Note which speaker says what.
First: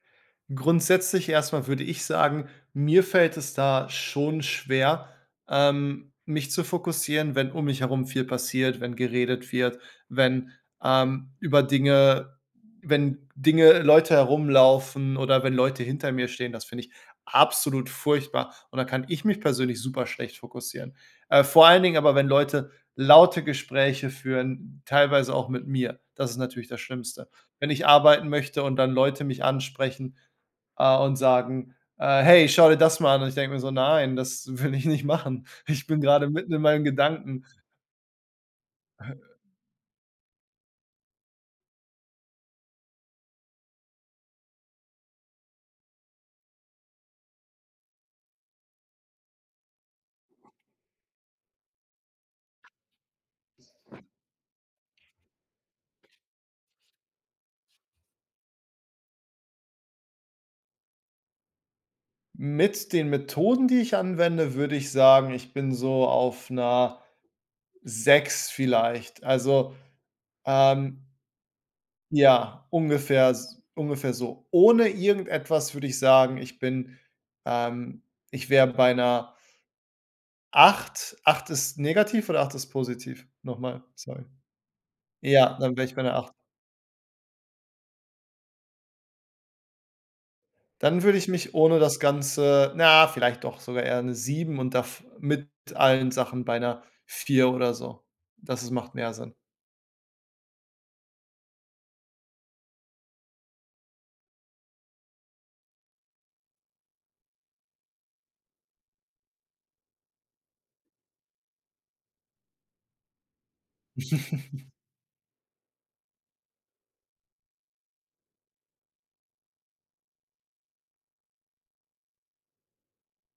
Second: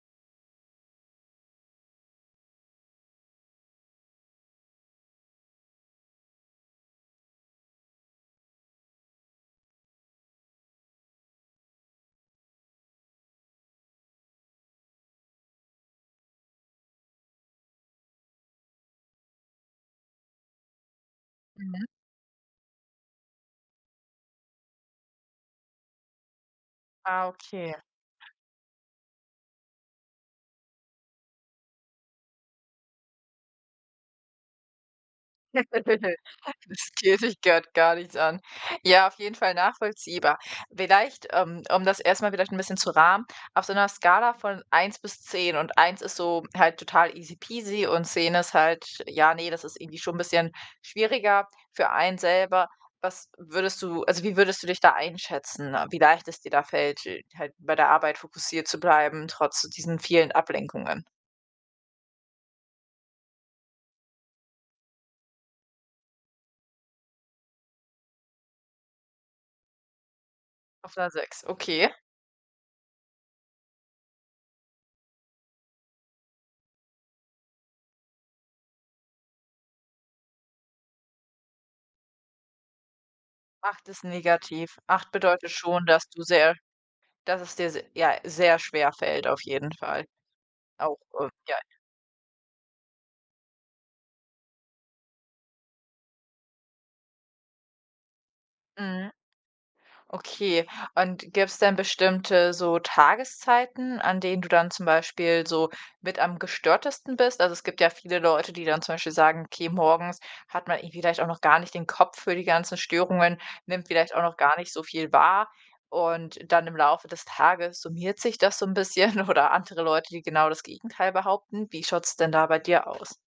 Speaker 1: Grundsätzlich erst mal würde ich sagen: „Mir fällt es da schon schwer, ähm, mich zu fokussieren, wenn um mich herum viel passiert, wenn geredet wird, wenn, ähm, über Dinge wenn Dinge Leute herumlaufen oder wenn Leute hinter mir stehen.“ Das finde ich absolut furchtbar, und dann kann ich mich persönlich super schlecht fokussieren. Äh, vor allen
Speaker 2: Mhm.
Speaker 1: Dingen aber, wenn Leute laute Gespräche führen, teilweise auch mit mir. Das ist natürlich das
Speaker 2: Ah,
Speaker 1: Schlimmste. Wenn
Speaker 2: okay.
Speaker 1: ich arbeiten möchte und dann Leute mich ansprechen, äh, und sagen, äh: „Hey, schau dir das mal an!“ Und ich denk mir so: „Nein, das will ich nicht machen. Ich bin gerade mitten in meinem
Speaker 2: „Das geht dich
Speaker 1: Gedanken.“
Speaker 2: grad gar nichts an.“ Ja, auf jeden Fall nachvollziehbar. Vielleicht, ähm, um das erst mal vielleicht bisschen zu rahmen: Auf so 'ner Skala von 1 bis 10, und 1 ist so halt total easy peasy und 10 ist halt, ja, ne, das ist irgendwie schon bisschen schwieriger für einen selber. Was würdest du also wie würdest du dich da einschätzen, wie leicht es dir da fällt, äh, halt bei der Arbeit fokussiert zu bleiben, trotz diesen vielen Ablenkungen?
Speaker 1: Mit den Methoden, die ich anwende, würde ich sagen, ich bin so auf 'ner 6 vielleicht. Also,
Speaker 2: Auf
Speaker 1: ähm,
Speaker 2: 'ner 6, okay.
Speaker 1: ja, ungefähr s ungefähr so. Ohne irgendetwas würde ich sagen, ich bin ähm, ich wär bei 'ner 8? 8 ist negativ oder 8 ist positiv? Nochmal,
Speaker 2: 8 ist
Speaker 1: sorry.
Speaker 2: negativ. 8 bedeutet
Speaker 1: Ja, dann
Speaker 2: schon,
Speaker 1: wär ich bei
Speaker 2: dass
Speaker 1: 'ner
Speaker 2: du
Speaker 1: 8.
Speaker 2: sehr dass es dir se ja, sehr schwerfällt auf jeden Fall, auch
Speaker 1: Dann würde ich
Speaker 2: äh,
Speaker 1: mich
Speaker 2: ja.
Speaker 1: ohne das Ganze na ja, vielleicht doch sogar eher 'ne 7. und dav mit allen Sachen bei 'ner 4 oder so. Das is macht
Speaker 2: Mhm.
Speaker 1: mehr Sinn.
Speaker 2: Okay, und gibt's denn bestimmte, so, Tageszeiten, an denen du dann zum Beispiel so mit am gestörtesten bist? Also, es gibt ja viele Leute, die dann zum Beispiel sagen: „Okay, morgens hat man eben vielleicht auch noch gar nicht den Kopf für die ganzen Störungen, nimmt vielleicht auch noch gar nicht so viel wahr, und dann im Laufe des Tages summiert sich das so 'n bisschen“, oder andere Leute, die genau das Gegenteil behaupten. Wie schaut's denn da bei dir aus?